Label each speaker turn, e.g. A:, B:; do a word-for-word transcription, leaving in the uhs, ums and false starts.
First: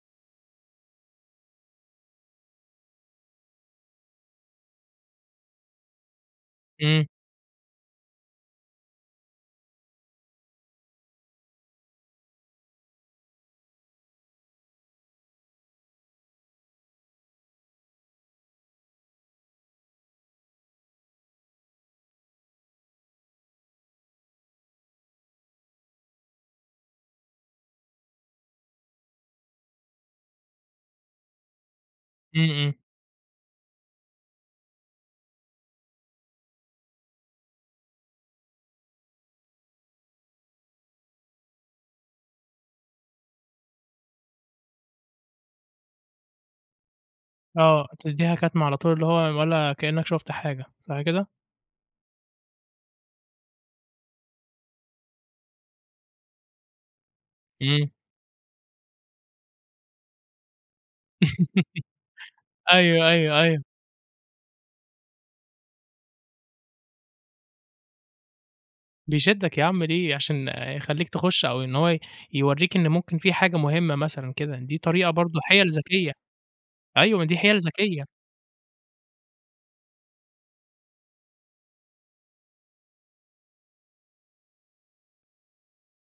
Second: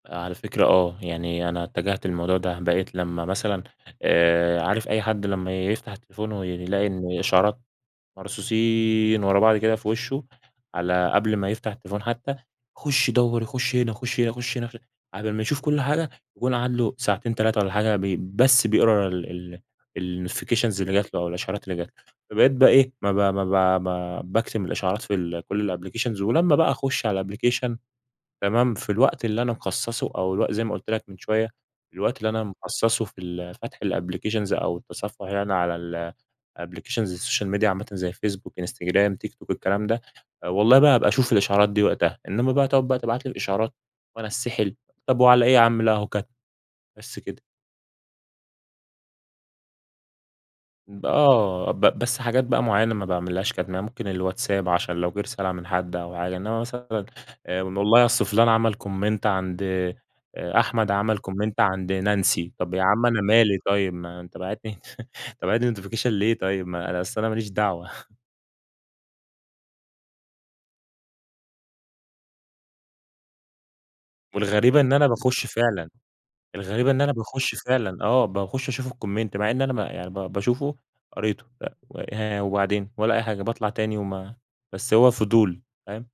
A: آآ، على فكرة، آه، يعني أنا اتجهت للموضوع ده، بقيت لما مثلًا آآ، عارف أي حد لما يفتح التليفون ويلاقي
B: إمم.
A: إن إشعارات مرصوصين ورا بعض كده في وشه، على قبل ما يفتح التليفون حتى، يخش يدوّر، يخش هنا، يخش هنا، يخش هنا، [unintelligible] على بال ما يشوف كل حاجة يكون قعد له ساعتين، تلاتة والَّا حاجة بس بيقرا ال ال الNotifications اللي جات له أو الإشعارات اللي جات له. فبقيت بقى إيه، ما ب ما ب ب باكتم الإشعارات في كل الApplications ولما بقى أخش على الApplication، تمام، في الوقت اللي أنا مخصصه أو الوق زي ما قلت لك من شوية، الوقت اللي
B: إمم،
A: أنا
B: إمم.
A: مخصصه في ال فتح الApplications أو التصفح يعني أنا على ال Applications social media عامةً زي الفيسبوك، إنستجرام، تيك توك، الكلام ده، والله بقى هابقى أشوف الإشعارات دي وقتها، إنما بقى تقعد تبعت لي الإشعارات، وأنا أتسحل، طب وعلى إيه يا عم، لأ، أهو كتم. بس كده.
B: آه، تديها كتم على طول، اللي هو ولا كأنك شفت حاجة، صح كده؟
A: آه ب بس حاجات بقى معينة ما باعملهاش كتم، يعنى ممكن الواتساب عشان لو جه رسالة من حد أو حاجة. إنما مثلًا آآ،
B: إمم.
A: والله أصل فلان عمل Comment عند أحمد عمل Comment عند نانسي، طب يا عم
B: أيوه،
A: أنا
B: أيوه،
A: مالي
B: أيوه.
A: طيب، ما أنت باعت لي، أنت باعت لي Notification ليه طيب؟! ما أصل أنا ماليش دعوة.
B: بيشدك يا عم، ليه، عشان يخليك تخش أو إن هو ي يوريّك إن ممكن في حاجة مهمة مثلًا كده. دي
A: والغريبة إن أنا
B: طريقة برضه،
A: باخش
B: حيل
A: فعلًا
B: ذكية
A: الغريبة إن أنا
B: أيوة ما دي
A: باخش
B: حيل
A: فعلًا،
B: ذكية.
A: آه، باخش أشوف الComment مع إن أنا ما يعني ب باشوفه قريته، أ و ها، وبعدين ولا أي حاجة، باطلع تاني وما بس هو فضول، فاهم؟